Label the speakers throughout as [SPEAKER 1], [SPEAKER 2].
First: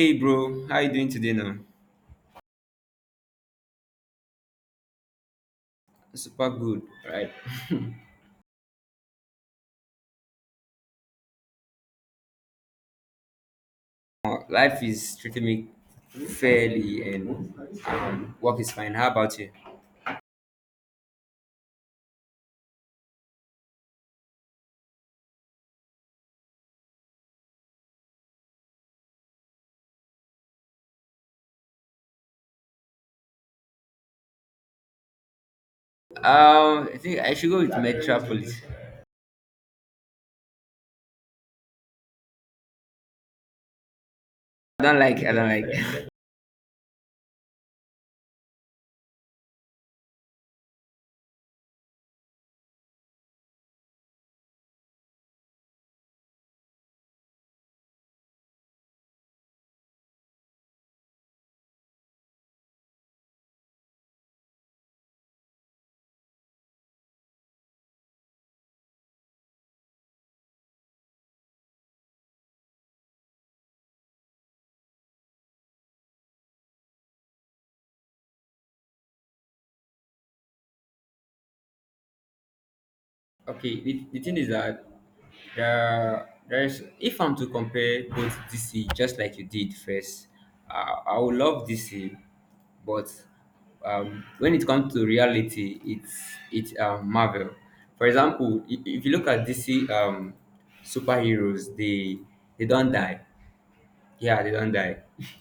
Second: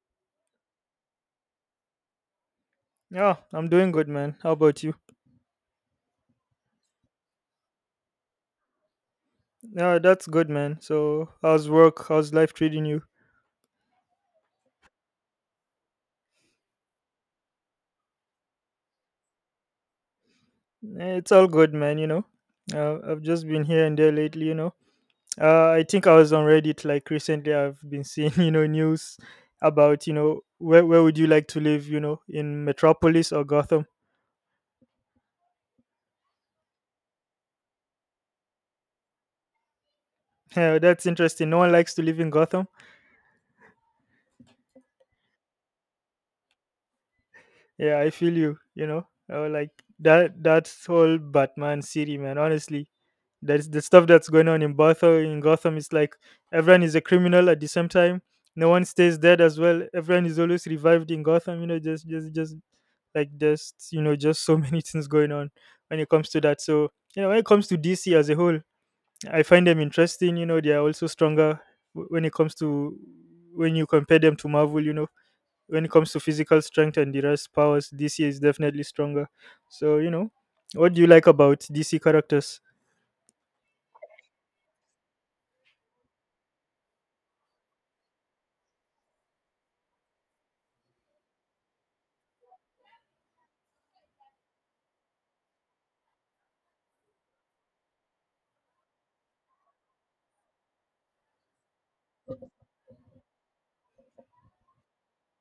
[SPEAKER 1] Hey bro, how you doing today now?
[SPEAKER 2] Yeah, I'm doing good, man. How about you?
[SPEAKER 1] Super good, right?
[SPEAKER 2] Yeah, that's good, man. So, how's work? How's life treating you?
[SPEAKER 1] Life is treating me fairly and work is fine. How about you?
[SPEAKER 2] Eh, it's all good, man. I've just been here and there lately. I think I was on Reddit like recently. I've been seeing, you know, news about, you know, where would you like to live? You know, in Metropolis or Gotham?
[SPEAKER 1] I think I should go with Metropolis.
[SPEAKER 2] Yeah, that's interesting. No one likes to live in Gotham.
[SPEAKER 1] I don't like, I don't like.
[SPEAKER 2] Yeah, I feel you. Like that whole Batman city, man. Honestly, there's the stuff that's going on in Gotham. In Gotham, it's like everyone is a criminal at the same time. No one stays dead as well. Everyone is always revived in Gotham. You know, just so many things going on when it comes to that. So you know, when it comes to DC as a whole, I find them interesting. You know, they are also stronger when it comes to when you compare them to Marvel. You know, when it comes to physical strength and the rest powers, DC is definitely stronger. So you know, what do you like about DC characters?
[SPEAKER 1] Okay, the thing is that there is if I'm to compare both DC just like you did first, I would love DC, but when it comes to reality, it's Marvel. For example, if you look at DC superheroes, they don't die. Yeah, they don't die.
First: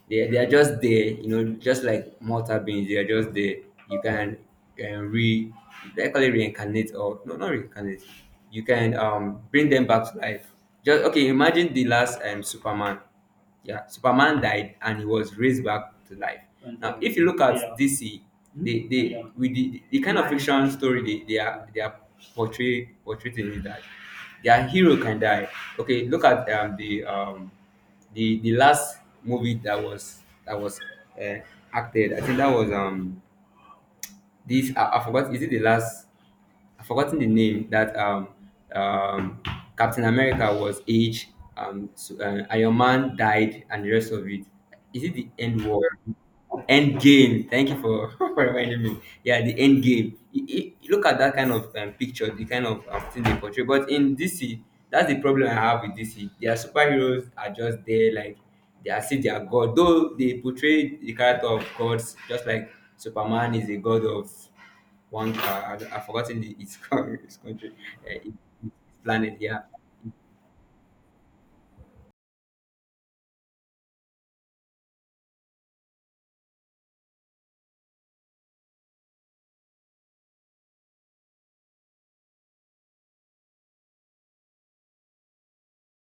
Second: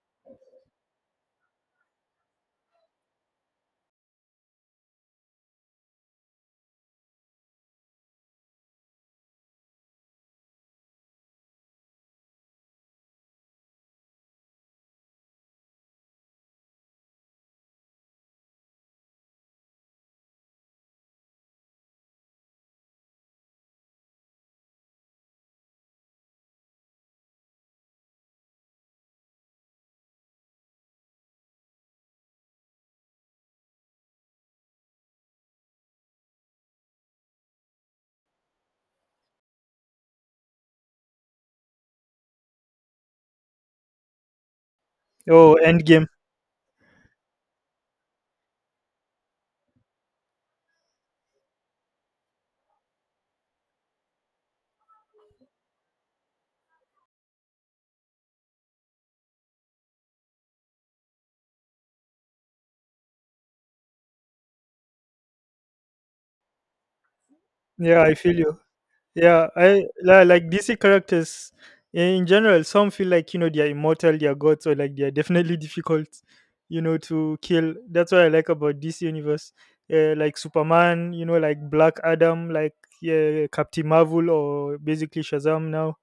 [SPEAKER 1] They are just there, you know, just like mortal beings. They are just there. You can can re, they call it reincarnate or no, not reincarnate. You can bring them back to life. Just okay. Imagine the last Superman. Yeah, Superman died and he was raised back to life. And now, if you look at, yeah, DC, Hmm? they with the kind of fiction story they are portrayed in it that their hero can die. Okay, look at the last movie that was uh, acted. I think that was this I forgot. Is it the last? I've forgotten the name that, um, Captain America was aged, Iron Man died, and the rest of it. Is it the
[SPEAKER 2] Oh,
[SPEAKER 1] End War?
[SPEAKER 2] Endgame.
[SPEAKER 1] End Game. Thank you for, for reminding me. Yeah, the End Game. You look at that kind of picture, the kind of thing they portray. But in DC, that's the problem I have with DC. Their superheroes are just there, like they are still their god. Though they portray the character of gods, just like Superman is a god of one car. I've forgotten the, its, co- its country,
[SPEAKER 2] Yeah, I
[SPEAKER 1] its
[SPEAKER 2] feel you.
[SPEAKER 1] planet.
[SPEAKER 2] Yeah,
[SPEAKER 1] Yeah.
[SPEAKER 2] I like DC characters, yeah, in general. Some feel like, you know, they are immortal, they are gods, or like they are definitely difficult, you know, to kill. That's what I like about DC universe. Like Superman, you know, like Black Adam, like, yeah, Captain Marvel, or basically Shazam now.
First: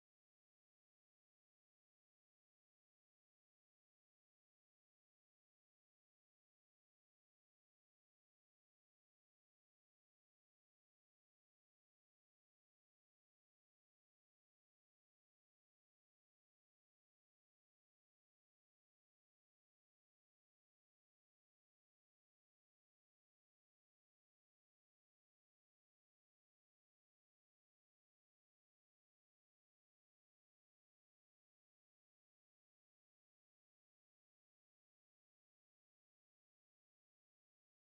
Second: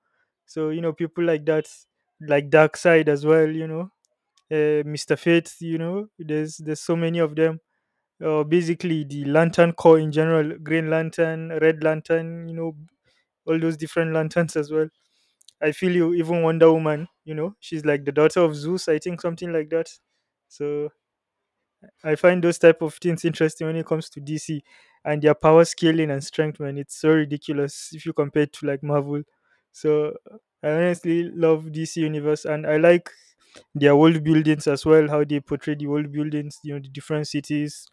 [SPEAKER 2] So you know, people like that, like Dark Side as well. Mister Fate. You know, There's so many of them, basically the lantern core in general, green lantern, red lantern, you know, all those different lanterns as well. I feel you. Even Wonder Woman, you know, she's like the daughter of Zeus, I think something like that. So I find those type of things interesting when it comes to DC and their power scaling and strength, man. It's so ridiculous if you compare it to like Marvel. So I honestly love DC universe and I like their world buildings as well, how they portray the world buildings, you know, the different cities.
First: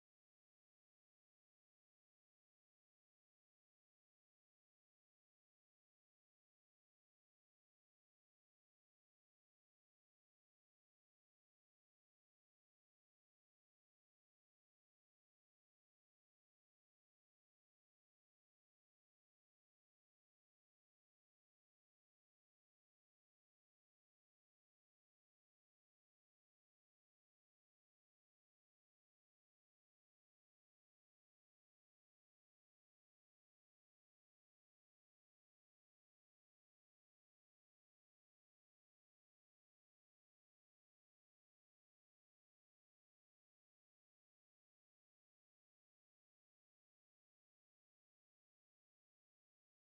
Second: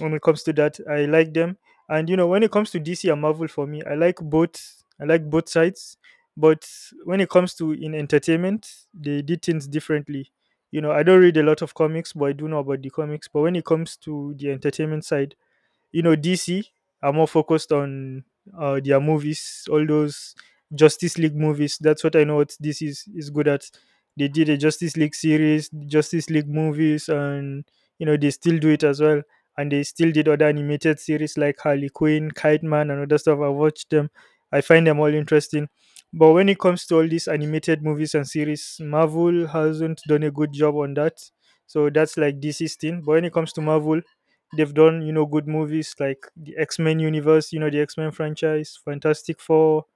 [SPEAKER 2] When it comes to that, I like them. And you know, when it comes to DC and Marvel for me, I like both. Sides. But when it comes to in entertainment, they did things differently. You know, I don't read a lot of comics, but I do know about the comics. But when it comes to the entertainment side, you know, DC are more focused on their movies, all those Justice League movies. That's what I know what DC is good at. They did a Justice League series, Justice League movies, and you know they still do it as well. And they still did other animated series like Harley Quinn, Kite Man, and other stuff. I watched them. I find them all interesting. But when it comes to all these animated movies and series, Marvel hasn't done a good job on that. So that's like DC's thing. But when it comes to Marvel, they've done, you know, good movies like the X Men universe, you know, the X Men franchise, Fantastic Four.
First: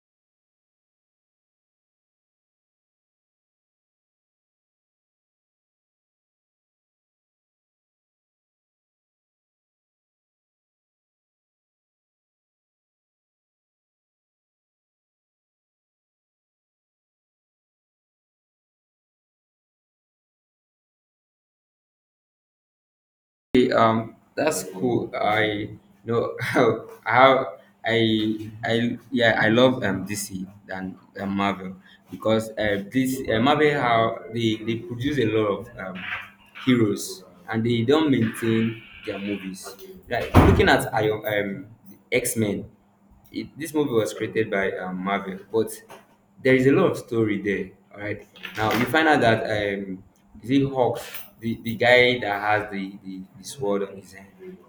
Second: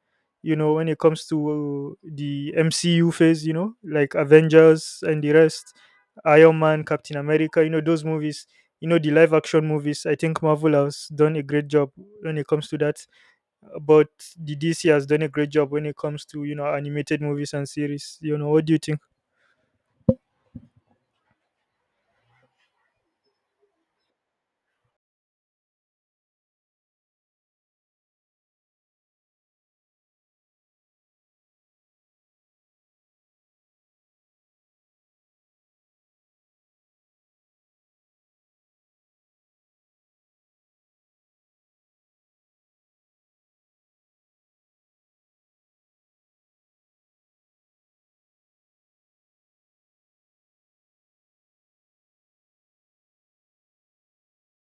[SPEAKER 2] You know, when it comes to the MCU phase, you know, like Avengers and the rest, Iron Man, Captain America, you know, those movies, you know, the live action movies. I think Marvel has done a great job when it comes to that. But the DC has done a great job when it comes to, you know, animated movies and series. You know, what do you think?
[SPEAKER 1] Okay, that's cool. I know how I yeah I love DC than, Marvel, because this Marvel, how they produce a lot of heroes, and they don't maintain their movies. Like looking at Iron X Men. This movie was created by, Marvel, but there is a lot of story there. All right, now you find out that, is it Hawks, the guy that has the sword on his hand.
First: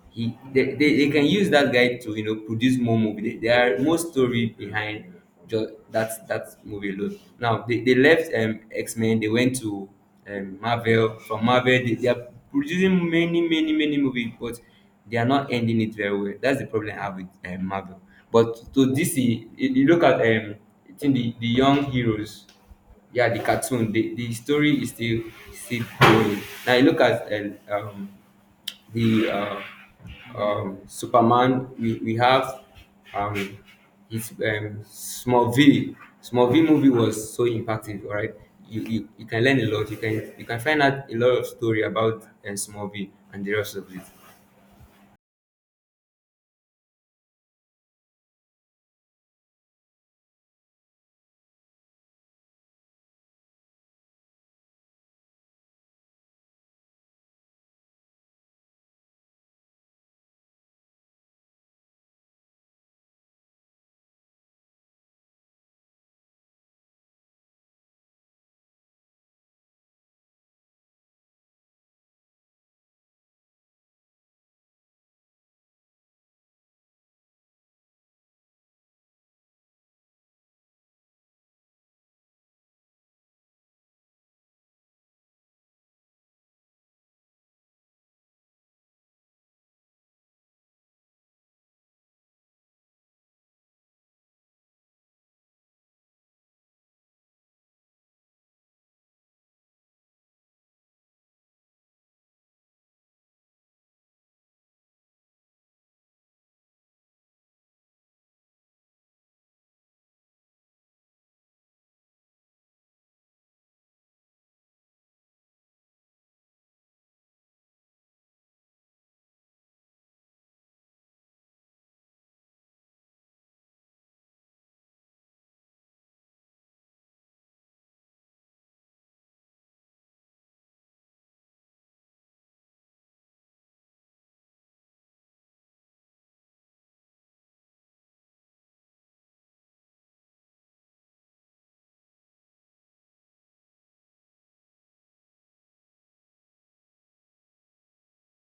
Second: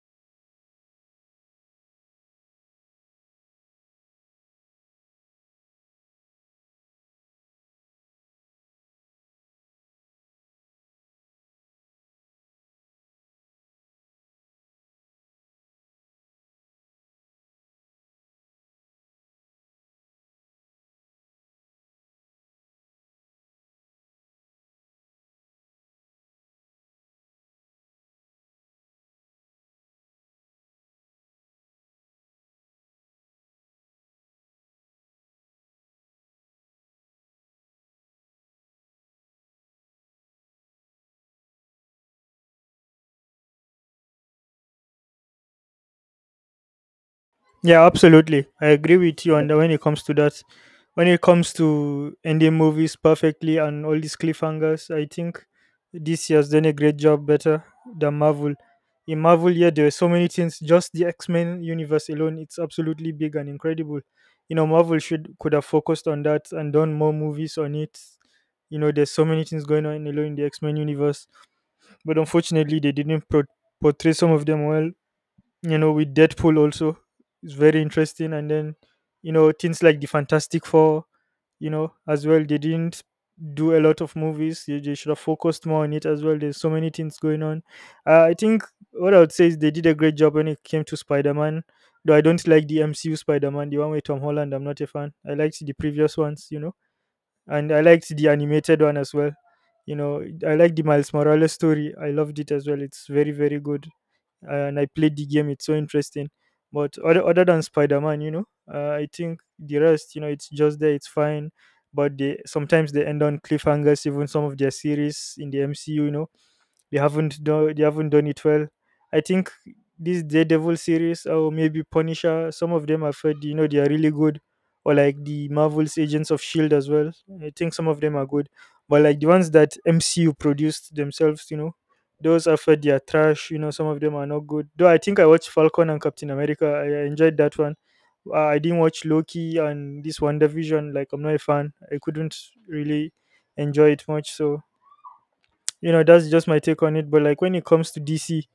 [SPEAKER 1] He they can use that guy to, you know, produce more movie. There are more story behind just that movie alone. Now they left, X Men. They went to, Marvel. From Marvel, they are producing many movies, but they are not ending it very well. That's the problem I have with, Marvel. But to DC, if you look at, I think the young heroes, yeah, the cartoon, the story is still going. Now you look at the Superman. We have, um, his Smallville. Smallville movie was so impactful. All right, you can learn a lot. You can find out a lot of story about, Smallville and the rest of it.
[SPEAKER 2] Yeah, absolutely. I agree with you on that when it comes to that. When it comes to ending movies perfectly and all these cliffhangers, I think DC has done a great job better than Marvel. In Marvel, yeah, there are so many things. Just the X Men universe alone, it's absolutely big and incredible. You know, Marvel should could have focused on that and done more movies on it. You know, there's so many things going on alone in the X Men universe, but unfortunately, they didn't pro- portray some of them well. You know, with Deadpool also, it's very interesting. And then, you know, things like the Fantastic Four, you know, as well, they didn't do a lot of movies. They should have focused more on it as well. There's so many things going on. I think what I would say is they did a great job when it came to Spider-Man, though I don't like the MCU Spider-Man, the one with Tom Holland. I'm not a fan. I liked the previous ones, you know, and I liked the animated one as well. You know, I like the Miles Morales story. I loved it as well. It's very very good. And I played the game. It's so interesting. But other than Spider Man, you know, I think the rest, you know, it's just there. It's fine. But they sometimes they end on cliffhangers. Even some of their series in the MCU, you know, they haven't done it well. I think this Daredevil series or maybe Punisher, some of them I've heard, you know, they are really good, or like the Marvel's Agents of Shield as well. I think some of them are good, but like the ones that MCU produced themselves, you know, those I've heard they are trash. You know, some of them are not good. Though I think I watched Falcon and Captain America. I enjoyed that one. I didn't watch Loki and this Wonder Vision. Like I'm not a fan. I couldn't really enjoy it much. So you know that's just my take on it. But like when it comes to DC,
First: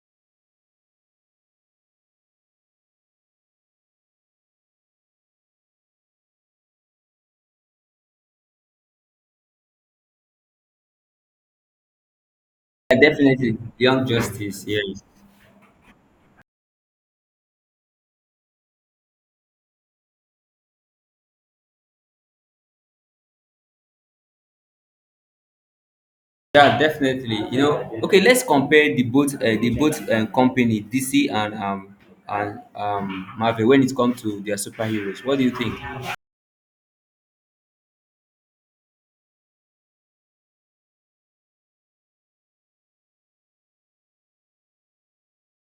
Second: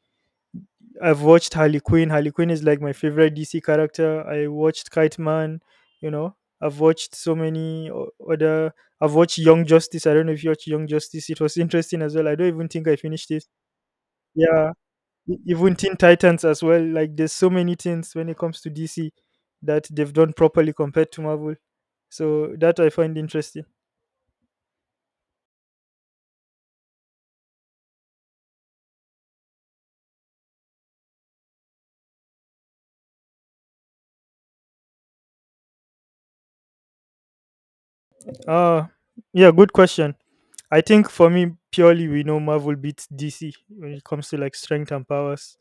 [SPEAKER 2] I've watched Harley Quinn. Harley Quinn is like my favorite DC character. I watched Kite Man, you know. I've watched so many other. I've watched Young Justice. I don't know if you watched Young Justice. It was interesting as well. I don't even think I
[SPEAKER 1] Yeah,
[SPEAKER 2] finished it.
[SPEAKER 1] definitely. Young Justice,
[SPEAKER 2] Yeah.
[SPEAKER 1] yes.
[SPEAKER 2] Even Teen Titans as well. Like there's so many things when it comes to DC that they've done properly compared to Marvel. So that I find interesting.
[SPEAKER 1] Yeah, definitely. You know, okay, let's compare the both, company DC and Marvel when it comes to their superheroes. What do you think?
[SPEAKER 2] Uh yeah, good question. I think for me, purely we know Marvel beats DC when it comes to like strength and powers.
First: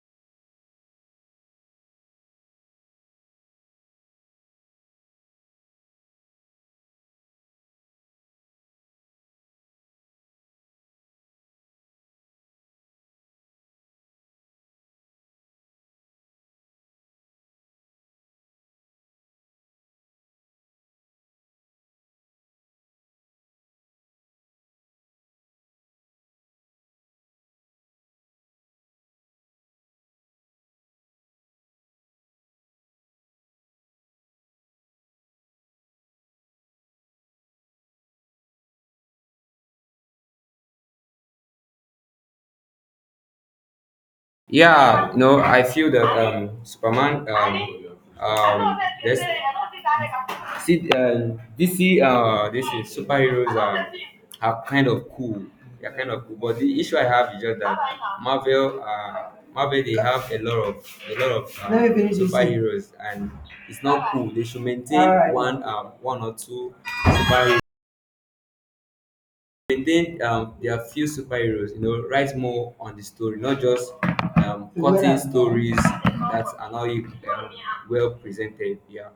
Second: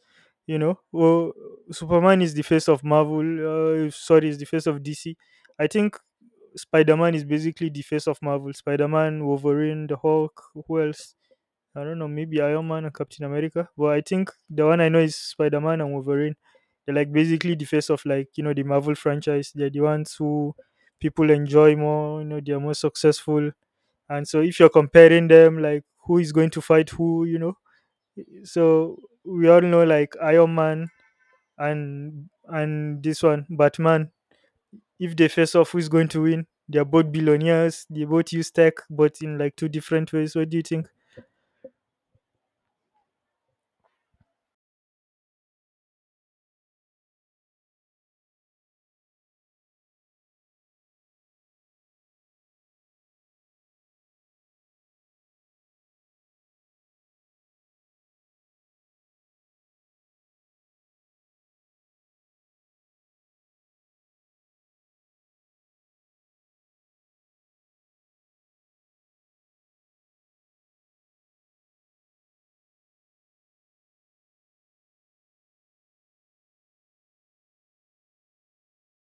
[SPEAKER 2] You know, well, Superman is the face of Marvel. Sorry, is the face of DC. I think Spider Man is basically the face of Marvel. Spider Man, Wolverine, the Hulk. Who else? I don't know. Maybe Iron Man and Captain America. But I think the one I know is Spider Man and Wolverine. They're like basically the face of, like, you know, the Marvel franchise. They're the ones who people enjoy more. You know, they are more successful. And so if you're comparing them, like, who is going to fight who, you know, so we all know like Iron Man and this one Batman, if they face off, who's going to win? They're both billionaires, they both use tech, but in like two different ways. What do you think?
[SPEAKER 1] Yeah, no, I feel that, Superman. Um, this, DC. This is superheroes, are kind of cool. They're kind of cool, but the issue I have is just that Marvel. Marvel, they have a lot of, let, me finish this thing. Superheroes, and it's not cool. They should maintain, all right, one or two superheroes, maintain, their few superheroes, you know, write more on the story, not just, cutting, yeah, stories that are not, well presented. Yeah,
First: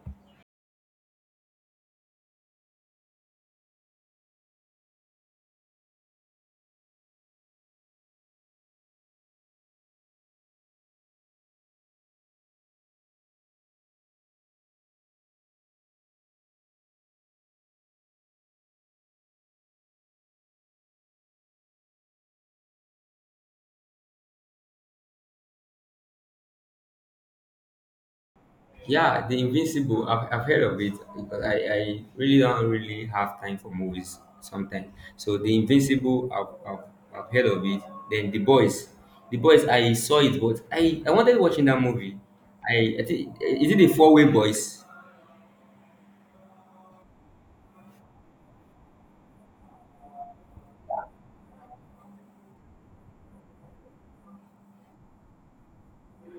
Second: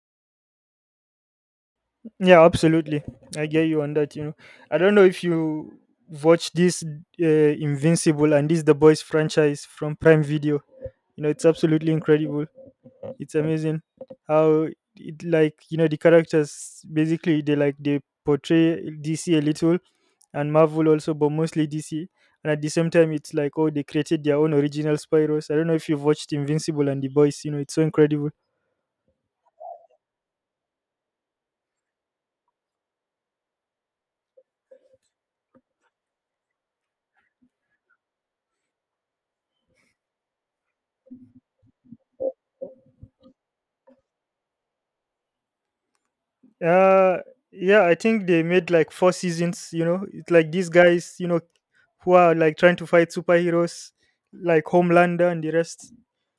[SPEAKER 2] Yeah, absolutely. I get you on that. You know, I don't know if you watch this, Invincible and this The Boys franchise from Prime Video. You know it's absolutely incredible. It's amazing how it, like, you know, the characters basically, they like they portray DC a little and Marvel also, but mostly DC. And at the same time, it's like, oh, they created their own original Spyros. I don't know if you've watched Invincible and The Boys. You know it's so incredible.
[SPEAKER 1] yeah, the Invincible I've heard of it, because I really don't really have time for movies sometimes, so the Invincible I've heard of it. Then The Boys, The Boys I saw it, but I wanted watching that movie. I think, is it the four-way boys?
[SPEAKER 2] Uh yeah, I think they made like four seasons, you know. It's like these guys, you know, who are like trying to fight superheroes like Homelander and the rest.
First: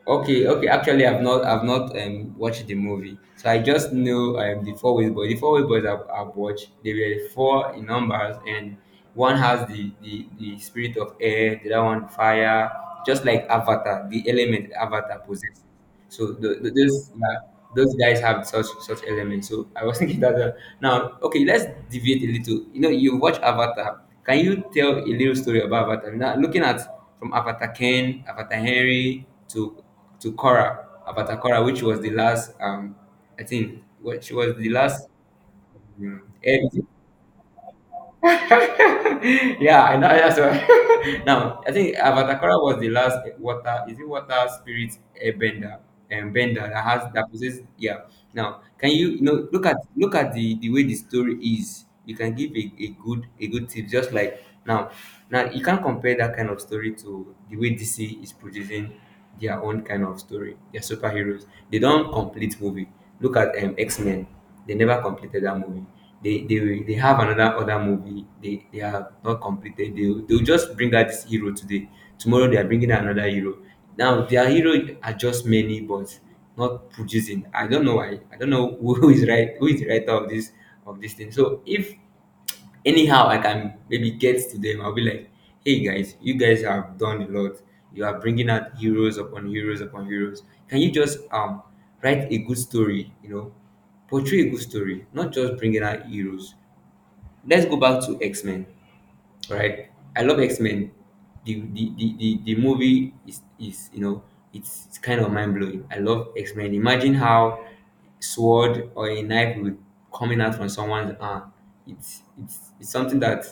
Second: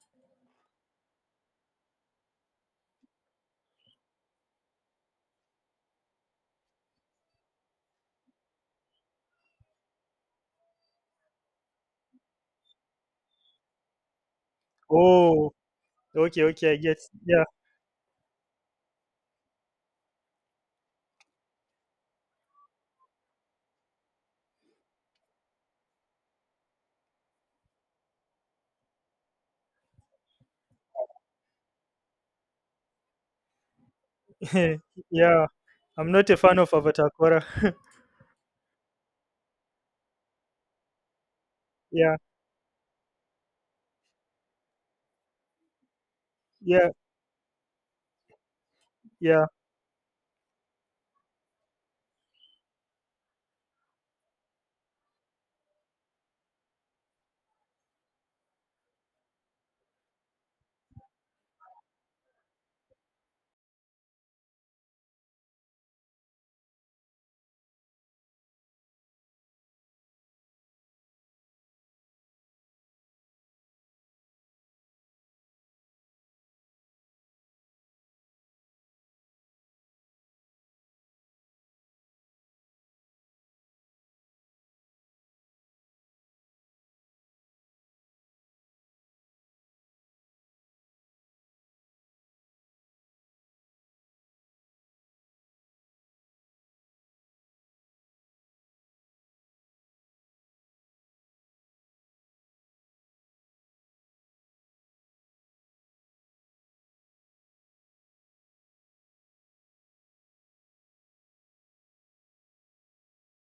[SPEAKER 1] Okay, okay. Actually, I've not watched the movie, so I just know the four ways boys. The four ways boys I've watched. They were four in numbers, and one has the spirit of air, the other one fire, just like Avatar, the element Avatar
[SPEAKER 2] Oh,
[SPEAKER 1] possesses. So
[SPEAKER 2] okay,
[SPEAKER 1] the
[SPEAKER 2] okay, I get.
[SPEAKER 1] those, yeah,
[SPEAKER 2] Yeah.
[SPEAKER 1] those guys have such elements. So I was thinking that, now okay, let's deviate a little. You know, you watch Avatar. Can you tell a little story about Avatar? Now looking at from Avatar Ken, Avatar Henry to Korra, Avatar Korra, which was the last, I think, which was the last,
[SPEAKER 2] Yeah, I'm
[SPEAKER 1] um,
[SPEAKER 2] not a fan of Avatar Korra.
[SPEAKER 1] yeah, I know. Yeah, so now I think
[SPEAKER 2] Yeah,
[SPEAKER 1] Avatakora was the last water. Is it water spirit airbender and bender that
[SPEAKER 2] yeah,
[SPEAKER 1] has, that possesses? Yeah. Now, can you, you
[SPEAKER 2] yeah.
[SPEAKER 1] know, look at the way the story is? You can give a good tip. Just like now, now you can't compare that kind of story to the way DC is producing their own kind of story. They're superheroes. They don't complete movie. Look at, X Men. They never completed that movie. They have another other movie. They have not completed. They'll just bring out this hero today. Tomorrow they are bringing out another hero. Now their hero are just many, but not producing. I don't know why. I don't know who is right. Who is the writer of this thing. So if anyhow I can maybe get to them, I'll be like, hey guys, you guys have done a lot, you are bringing out heroes upon heroes upon heroes. Can you just, write a good story, you know, portray a good story, not just bringing out heroes. Let's go back to x-men, right? I love X Men. The movie is, you know, it's kind of mind blowing. I love X Men. Imagine how sword or a knife will be coming out from someone's arm. It's something that,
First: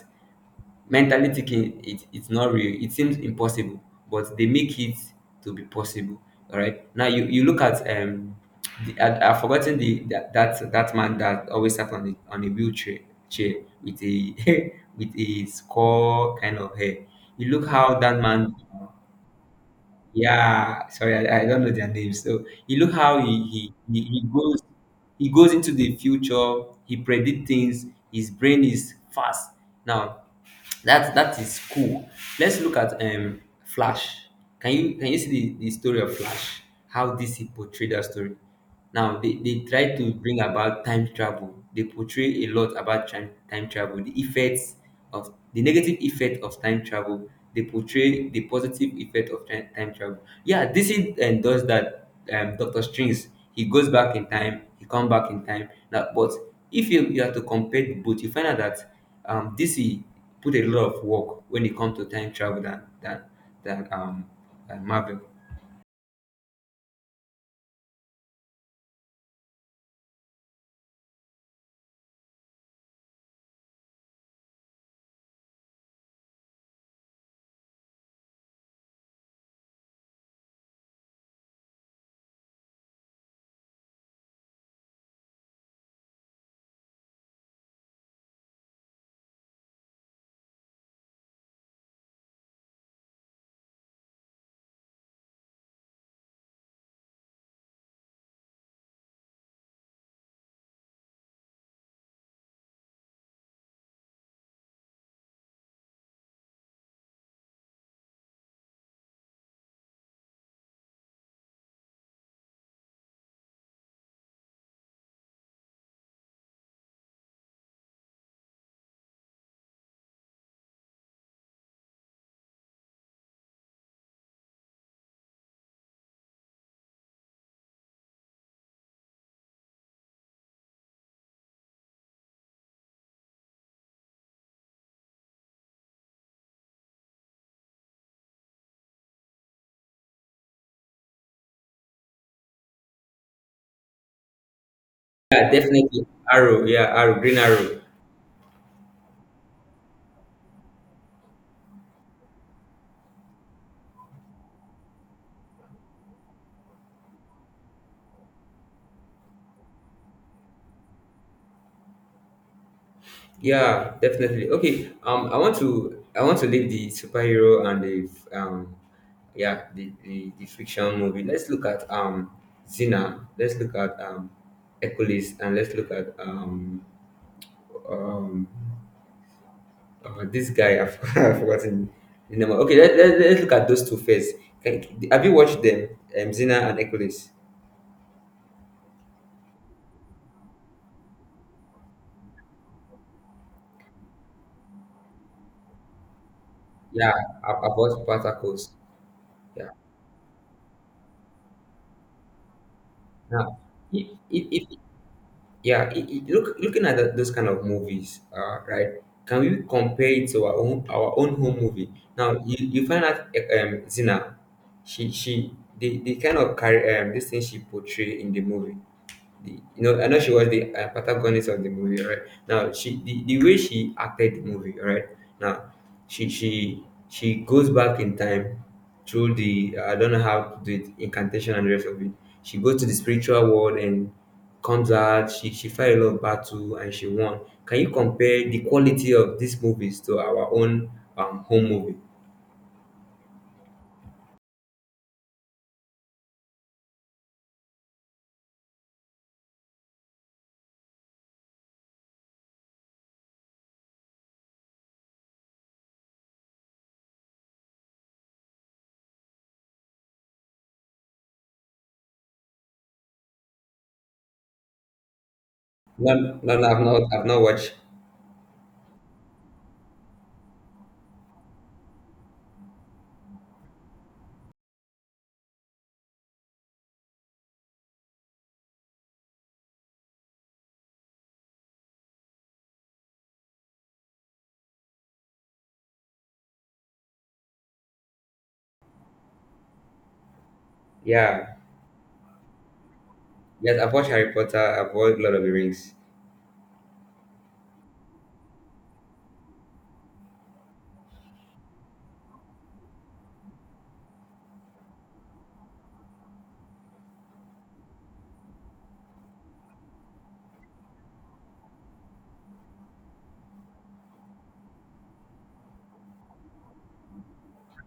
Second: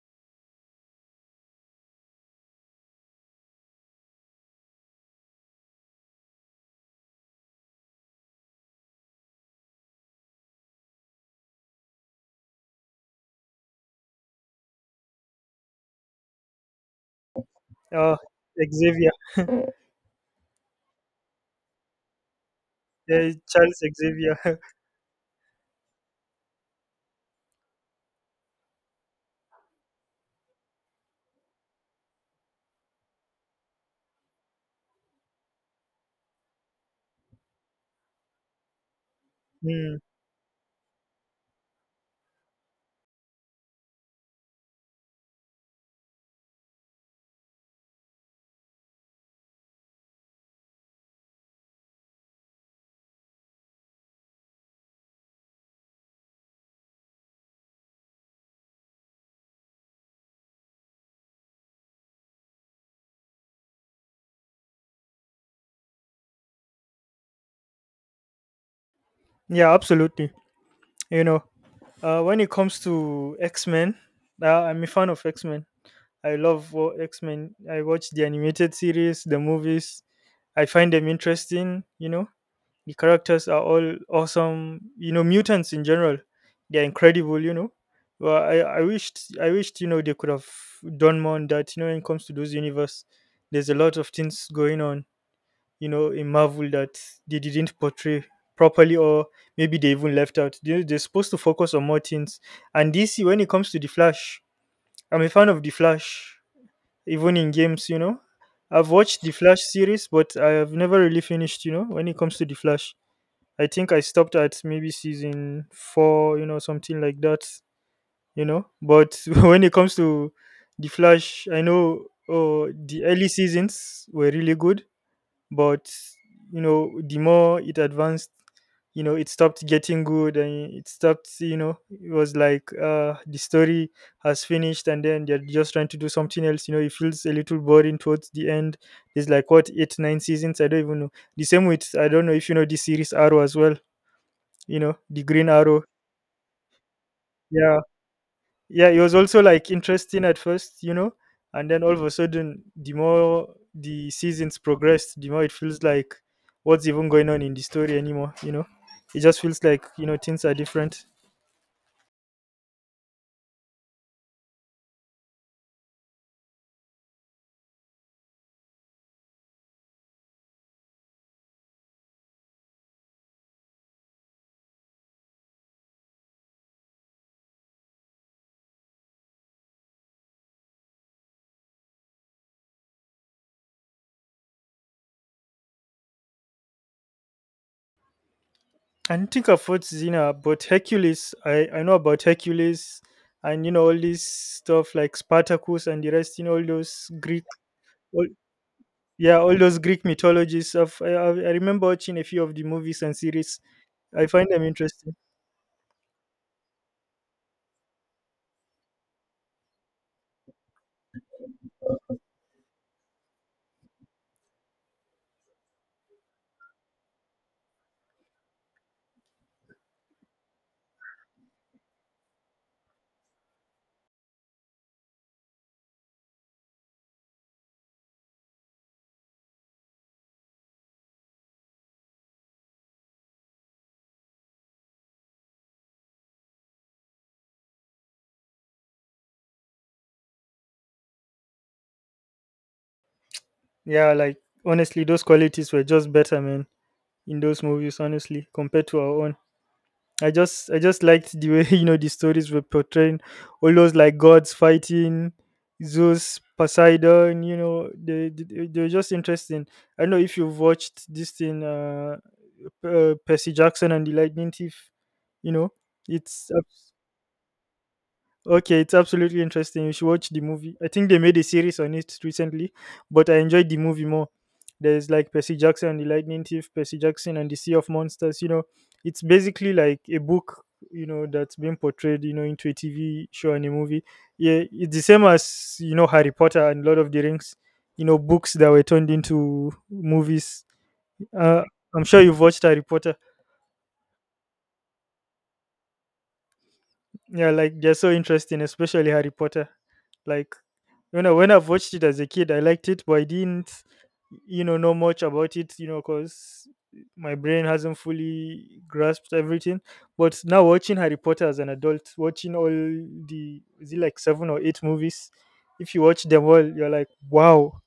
[SPEAKER 1] mentally thinking it, it's not real, it seems impossible, but they make it to be possible. All right, now you look at, the, I've forgotten the, that man that always sat on the on a wheelchair chair with a with a skull kind of hair. You look how
[SPEAKER 2] Uh,
[SPEAKER 1] that man,
[SPEAKER 2] Xavier,
[SPEAKER 1] yeah, sorry, I don't know their names. So you look how
[SPEAKER 2] Charles
[SPEAKER 1] he
[SPEAKER 2] Xavier.
[SPEAKER 1] goes, he goes into the future, he predict things, his brain is fast. Now that that is cool. Let's look at, Flash. Can you see the story of Flash? How DC portrayed that story? Now they try
[SPEAKER 2] Mm,
[SPEAKER 1] to bring about time travel. They portray a lot about time travel, the effects of the negative effect of time travel. They portray the positive effect of time travel. Yeah, this is and does that. Doctor Strings, he goes back in time, he come back in time. Now, but if you have to compare the both, you find out that, DC put a lot of work when it comes to time travel than than um than, Marvel.
[SPEAKER 2] yeah, absolutely. You know, when it comes to X Men, I'm a fan of X Men. I love X Men. I watch the animated series, the movies. I find them interesting. You know, the characters are all awesome, you know, mutants in general, they're incredible, you know. Well, I wished, I wished, you know, they could have done more on that, you know. When it comes to those universe, there's a lot of things going on, you know, in Marvel that they didn't portray properly, or maybe they even left out. They're supposed to focus on more things. And DC, when it comes to The Flash, I'm a fan of The Flash, even in games, you know. I've watched The Flash series, but I have never really finished, you know, when it comes to The Flash. I think I stopped at maybe season four, you know, something like that. But when it comes to The Flash, I know, oh, the early seasons were really good, but, you know, the more it advanced, you know, it stopped getting good, and it stopped, you know, it was like the story has finished and then they're just trying to do something else. You know, it feels a little boring towards the end. There's like, what, eight, nine seasons? I don't even know. The same with, I don't know if you know this series, Arrow, as well, you know, the Green
[SPEAKER 1] Yeah,
[SPEAKER 2] Arrow.
[SPEAKER 1] definitely Arrow. Yeah, Arrow, Green Arrow.
[SPEAKER 2] Yeah, yeah, it was also like interesting at first, you know, and then all of a sudden, the more the seasons progressed, the more it feels like what's even going on in the story anymore, you know. It just feels like, you know, things are different.
[SPEAKER 1] Yeah, definitely. Okay. I want to leave the superhero and the, yeah, the fiction movie. Let's look at, Xena. Let's look at, Hercules, and let's look at, um this guy. I've, I've forgotten the name. Okay, let's look at those two first. Can, have you watched them? Xena and Hercules.
[SPEAKER 2] I don't think I've watched Xena, but Hercules, I know about Hercules and, you know, all this stuff like Spartacus and the rest, you know, all those
[SPEAKER 1] Yeah,
[SPEAKER 2] Greek,
[SPEAKER 1] I watched
[SPEAKER 2] all,
[SPEAKER 1] Spartacus.
[SPEAKER 2] yeah, all
[SPEAKER 1] Yeah.
[SPEAKER 2] those Greek mythologies of I remember watching a few of the movies and
[SPEAKER 1] Now,
[SPEAKER 2] series. I find them
[SPEAKER 1] if,
[SPEAKER 2] interesting.
[SPEAKER 1] yeah look, looking at that, those kind of movies, right, can we compare it to our own home movie? Now you find out, eh, zina, she, the kind of this thing she portray in the movie, you know, I know she was the, protagonist of the movie, right? Now she the way she acted the movie, right? Now she she she goes back in time through the, I don't know how to do it, incantation and the rest of it. She goes to the spiritual world and comes out, she fight a lot of battle and she won. Can you compare the quality of these movies to our own, home movie?
[SPEAKER 2] Yeah, like, honestly, those qualities were just better, man, in those movies, honestly, compared to our own. I just liked the way you know, the stories were portraying all those like gods fighting, Zeus, Poseidon. You know, they were just interesting. I don't know if you've watched this thing, percy jackson and the Lightning Thief, you know.
[SPEAKER 1] No,
[SPEAKER 2] it's
[SPEAKER 1] no, no,
[SPEAKER 2] abs-
[SPEAKER 1] I've not watched.
[SPEAKER 2] Okay, it's absolutely interesting. You should watch the movie. I think they made a series on it recently, but I enjoyed the movie more. There's like Percy Jackson and the Lightning Thief, Percy Jackson and the Sea of Monsters. You know, it's basically like a book, you know, that's been portrayed, you know, into a TV show and a movie. Yeah, it's the same as, you know, Harry Potter and Lord of the Rings, you know, books that were turned into movies.
[SPEAKER 1] Yeah.
[SPEAKER 2] Uh, I'm sure you've watched Harry Potter.
[SPEAKER 1] Yes, I've watched Harry Potter, I've watched Lord of the Rings.
[SPEAKER 2] Yeah, like, they're so interesting, especially Harry Potter. Like, when I've watched it as a kid, I liked it, but I didn't, you know much about it, you know, because my brain hasn't fully grasped everything. But now, watching Harry Potter as an adult, watching all the, is it like seven or eight movies, if you watch them all, you're like, wow,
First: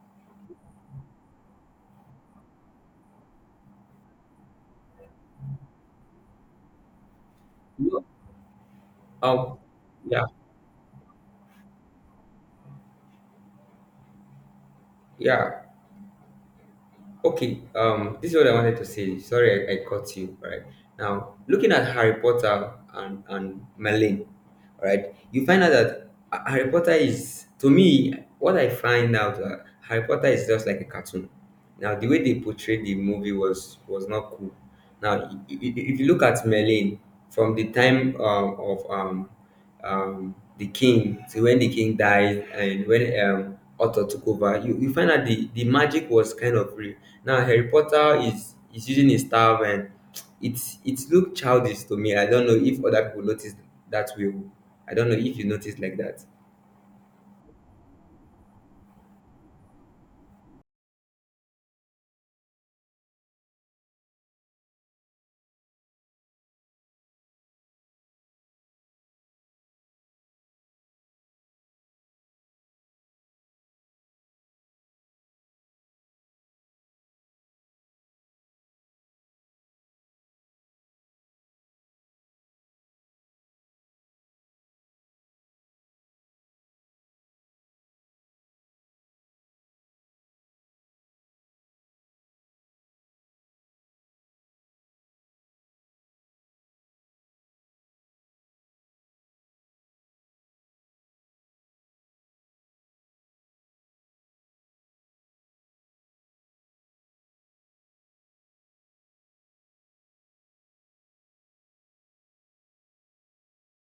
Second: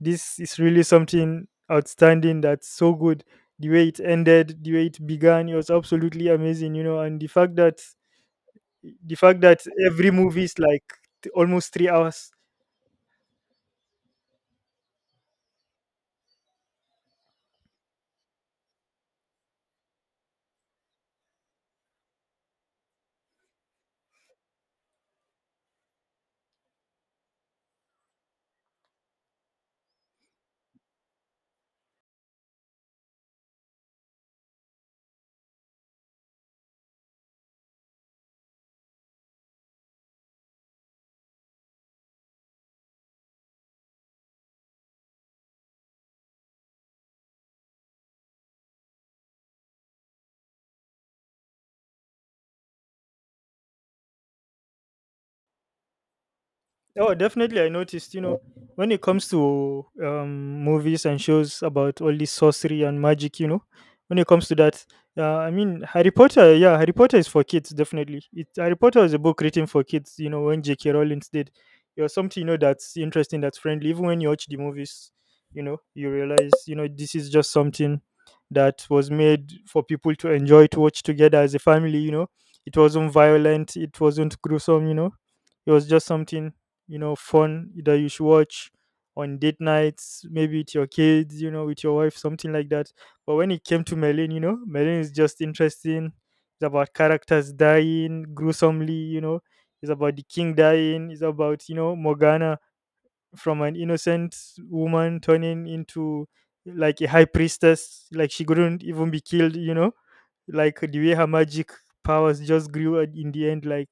[SPEAKER 2] this is really something outstanding. That's so good. The way it ended, the way it began, it was absolutely amazing, you know, and the fact that the fact
[SPEAKER 1] Um,
[SPEAKER 2] that every
[SPEAKER 1] yeah,
[SPEAKER 2] movie is like almost 3 hours.
[SPEAKER 1] yeah. Okay. This is what I wanted to say. Sorry, I caught you. Right now, looking at Harry Potter and Merlin, right? You find out that Harry Potter is to me what I find out. Harry Potter is just like a cartoon. Now, the way they portrayed the movie was not cool. Now, if you look at Merlin from the time of the king. So when the king died and when Otto took over, you find out the magic was kind of real. Now Harry Potter is using his staff and it's looked childish to me. I don't know if other people noticed that way. I don't know if you noticed like that.
[SPEAKER 2] Oh, definitely. I noticed, you know, when it comes to movies and shows about all this sorcery and magic, you know, when it comes to that, I mean, Harry Potter, yeah, Harry Potter is for kids, definitely. Harry Potter is a book written for kids, you know, when J.K. Rowling did. It was something, you know, that's interesting, that's friendly. Even when you watch the movies, you know, you realize, you know, this is just something that was made for people to enjoy, to watch together as a family, you know. It wasn't violent, it wasn't gruesome, you know, it was just something, you know, fun that you should watch on date nights, maybe with your kids, you know, with your wife, something like that. But when it came to Merlin, you know, Merlin is just interesting. It's about characters dying gruesomely, you know. It's about the king dying. It's about, you know, Morgana, from an innocent woman turning into like a high priestess, like she couldn't even be killed, you know. Like, the way her magic powers just grew in the end, like,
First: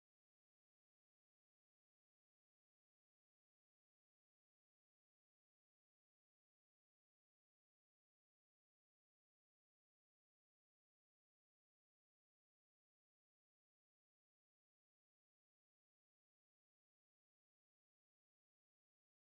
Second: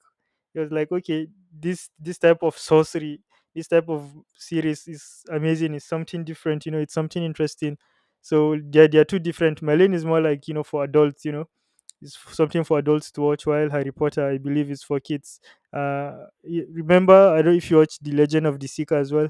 [SPEAKER 2] it was like, okay, this type of sorcery, this type of series is amazing, it's something different, you know, it's something interesting. So they're two different. Merlin is more like, you know, for adults, you know. It's something for adults to watch, while Harry Potter, I believe, is for kids. uh Remember, I don't know if you watch The Legend of the Seeker as well.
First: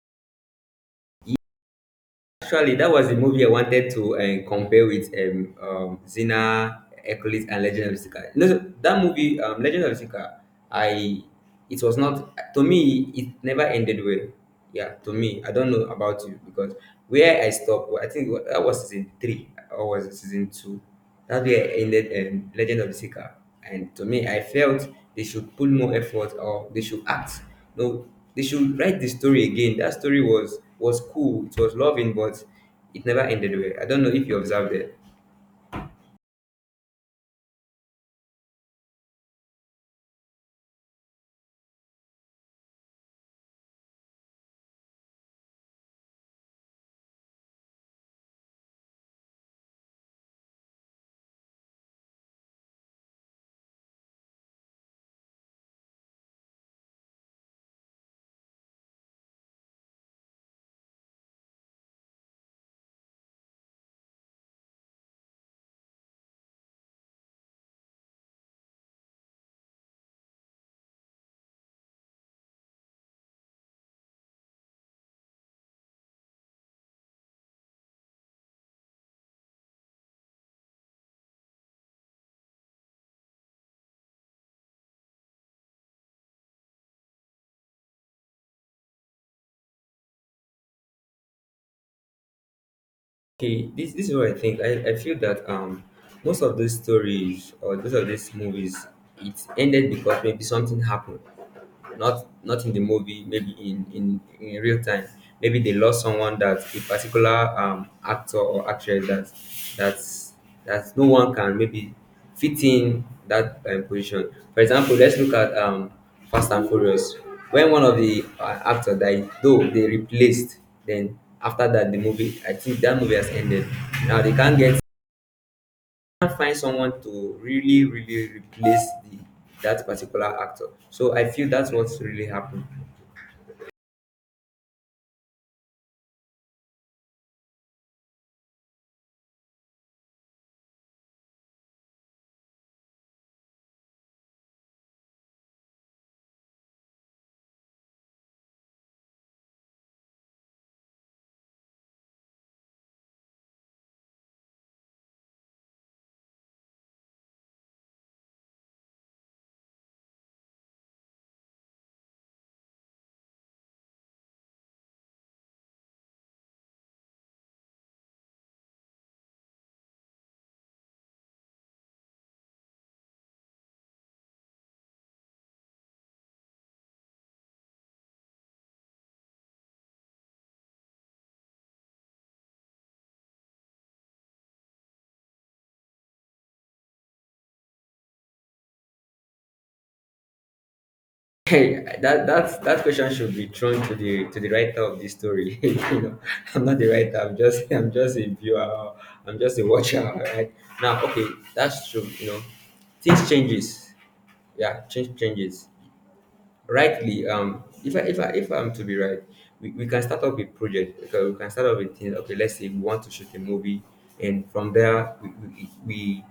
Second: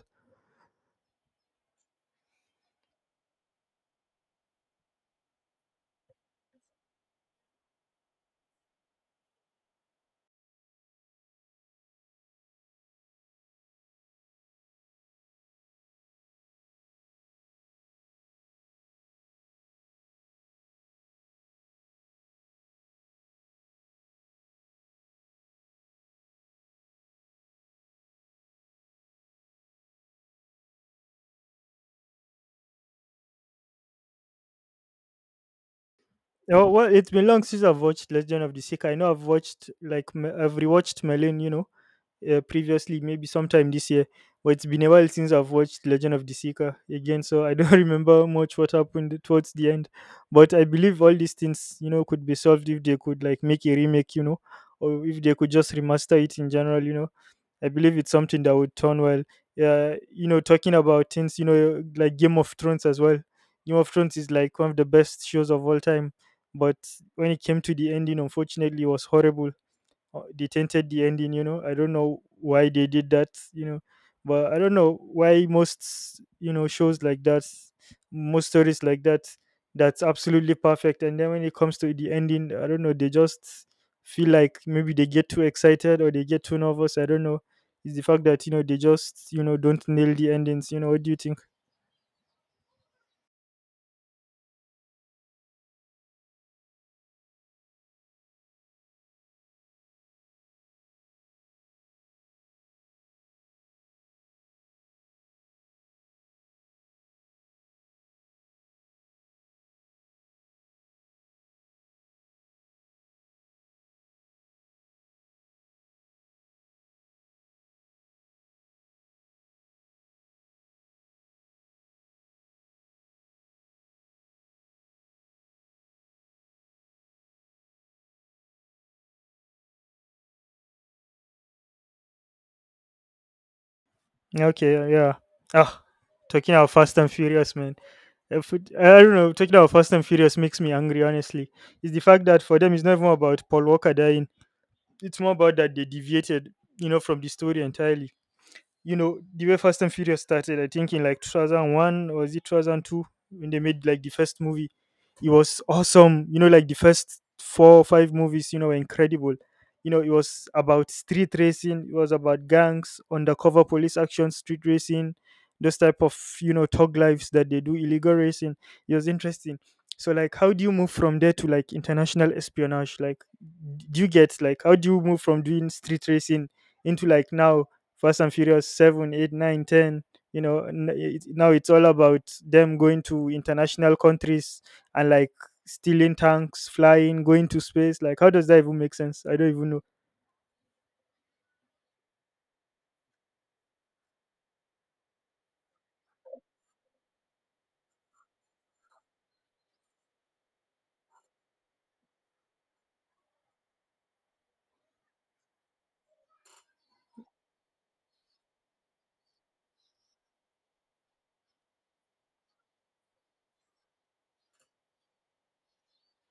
[SPEAKER 1] Actually, that was the movie I wanted to compare with Xena, Hercules, and Legend of Zika. No, that movie, Legend of Zika, I it was not to me. It never ended well. Yeah, to me, I don't know about you. Because where I stopped, I think that was season three, or was it season two. That's where I ended Legend of Zika, and to me, I felt they should put more effort, or they should act. No, they should write the story again. That story was cool. It was loving, but it never ended well. I don't know if you observed it.
[SPEAKER 2] Oh, well, it's been long since I've watched Legend of the Seeker. I know I've watched, like, I've rewatched Merlin, you know, previously, maybe sometime this year. But it's been a while since I've watched Legend of the Seeker again, so I don't remember much what happened towards the end. But I believe all these things, you know, could be solved if they could, like, make a remake, you know, or if they could just remaster it in general, you know. I believe it's something that would turn well. You know, talking about things, you know, like Game of Thrones as well. Game of Thrones is like one of the best shows of all time, but when it came to the ending, unfortunately, it was horrible. They tainted the ending, you know. I don't know why they did that, you know. But I don't know why most, you know, shows like that, most stories like that, that's absolutely perfect, and then when it comes to the ending, I don't know, they just feel like maybe they get too excited or they get too nervous, I don't know. It's the fact that, you know, they just, you know, don't nail the endings, you know. What do you think?
[SPEAKER 1] Okay, this is what I think. I feel that most of these stories or most of these movies, it ended because maybe something happened. Not in the movie, maybe in real time. Maybe they lost someone, that a particular actor or actress, that's that no one can maybe fit in that position. For example, let's look at Fast and Furious. When one of the actor died, though they replaced, then after that the movie, I think that movie has ended. Now they can't get, can't find someone to really replace the, that particular actor. So I feel that's what's really happened.
[SPEAKER 2] Okay, yeah. Ah, talking about Fast and Furious, man. If it- I don't know, talking about Fast and Furious makes me angry, honestly. It's the fact that for them, it's not even about Paul Walker dying. It's more about that they deviated, you know, from the story entirely, you know. The way Fast and Furious started, I think in like 2001, or was it 2002, when they made like the first movie. It was awesome. You know, like the first four or five movies, you know, were incredible. You know, it was about street racing. It was about gangs, undercover police action, street racing, those type of, you know, thug lives that they do illegal racing. It was interesting. So like, how do you move from there to like international espionage? Like, do you get, like, how do you move from doing street racing into like, now, Fast and Furious 7, 8, 9, 10. You know, now it's all about them going to international countries and like stealing tanks, flying, going to space. Like, how does that even make sense? I don't even know.
[SPEAKER 1] Hey, that question should be thrown to the writer of this story. You know, I'm not the writer. I'm just a viewer. I'm just a watcher. Right now, okay, that's true. You know, things changes. Yeah, changes rightly. If I'm to be right, we can start up a project. Okay, we can start up a thing. Okay, let's say we want to shoot a movie, and from there we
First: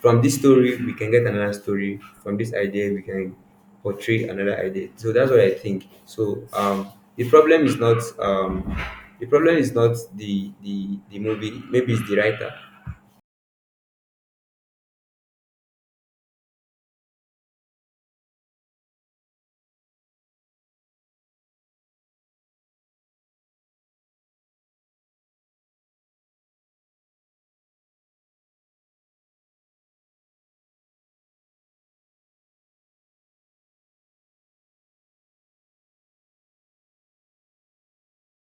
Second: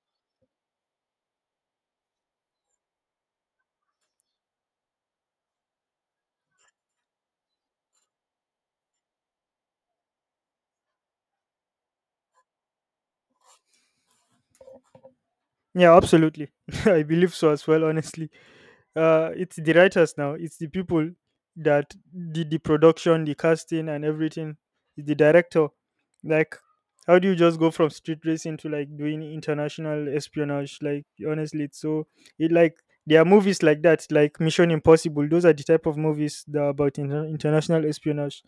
[SPEAKER 1] from this story we can get another story. From this idea we can portray another idea. So that's what I think. The problem is not the movie, maybe it's the writer.
[SPEAKER 2] Yeah, absolutely. I believe so as well, honestly. It's the writers now. It's the people that did the production, the casting, and everything. It's the director. Like, how do you just go from street racing to like doing international espionage? Like, honestly, it's so, it like there are movies like that, like Mission Impossible. Those are the type of movies that are about international espionage.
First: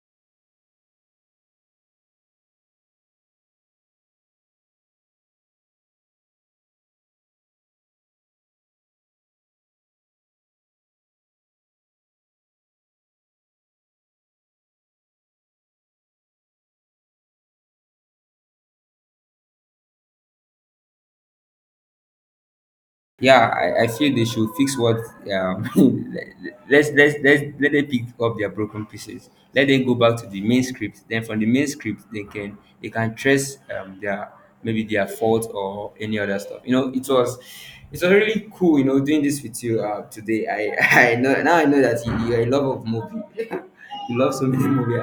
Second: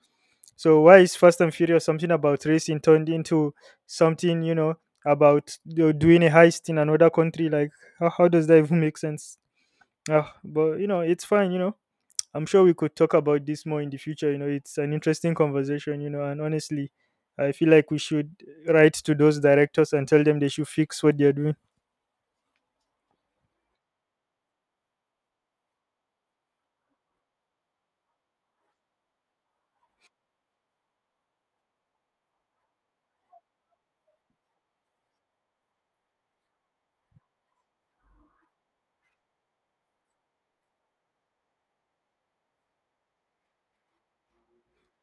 [SPEAKER 2] So why is Fast and Furious, something about racing, turned into something, you know, about, you know, doing a heist in another country? Like, how does that even make sense? Ah, but you know, it's fine, you know. I'm sure we could talk about this more in the future, you know. It's an interesting conversation, you know, and honestly, I feel like we should write to those directors and tell them they should fix what they're doing.
[SPEAKER 1] Yeah, I feel they should fix what um let's let them pick up their broken pieces. Let them go back to the main script. Then from the main script they can trace their, maybe their fault or any other stuff. You know, it was, it was really cool, you know, doing this with you today. I I know, now I know that you're in love of movie. You love so many movie.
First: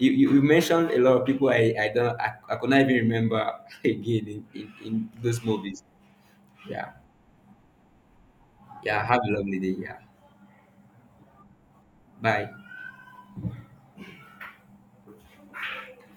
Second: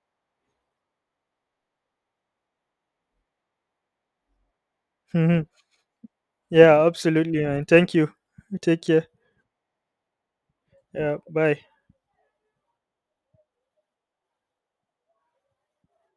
[SPEAKER 1] You mentioned a lot of people I don't I could not even remember again in those movies.
[SPEAKER 2] Yeah,
[SPEAKER 1] Yeah.
[SPEAKER 2] absolutely, man. Thank you. Take
[SPEAKER 1] Yeah,
[SPEAKER 2] care.
[SPEAKER 1] have a lovely day. Yeah,
[SPEAKER 2] Yeah, bye.
[SPEAKER 1] bye.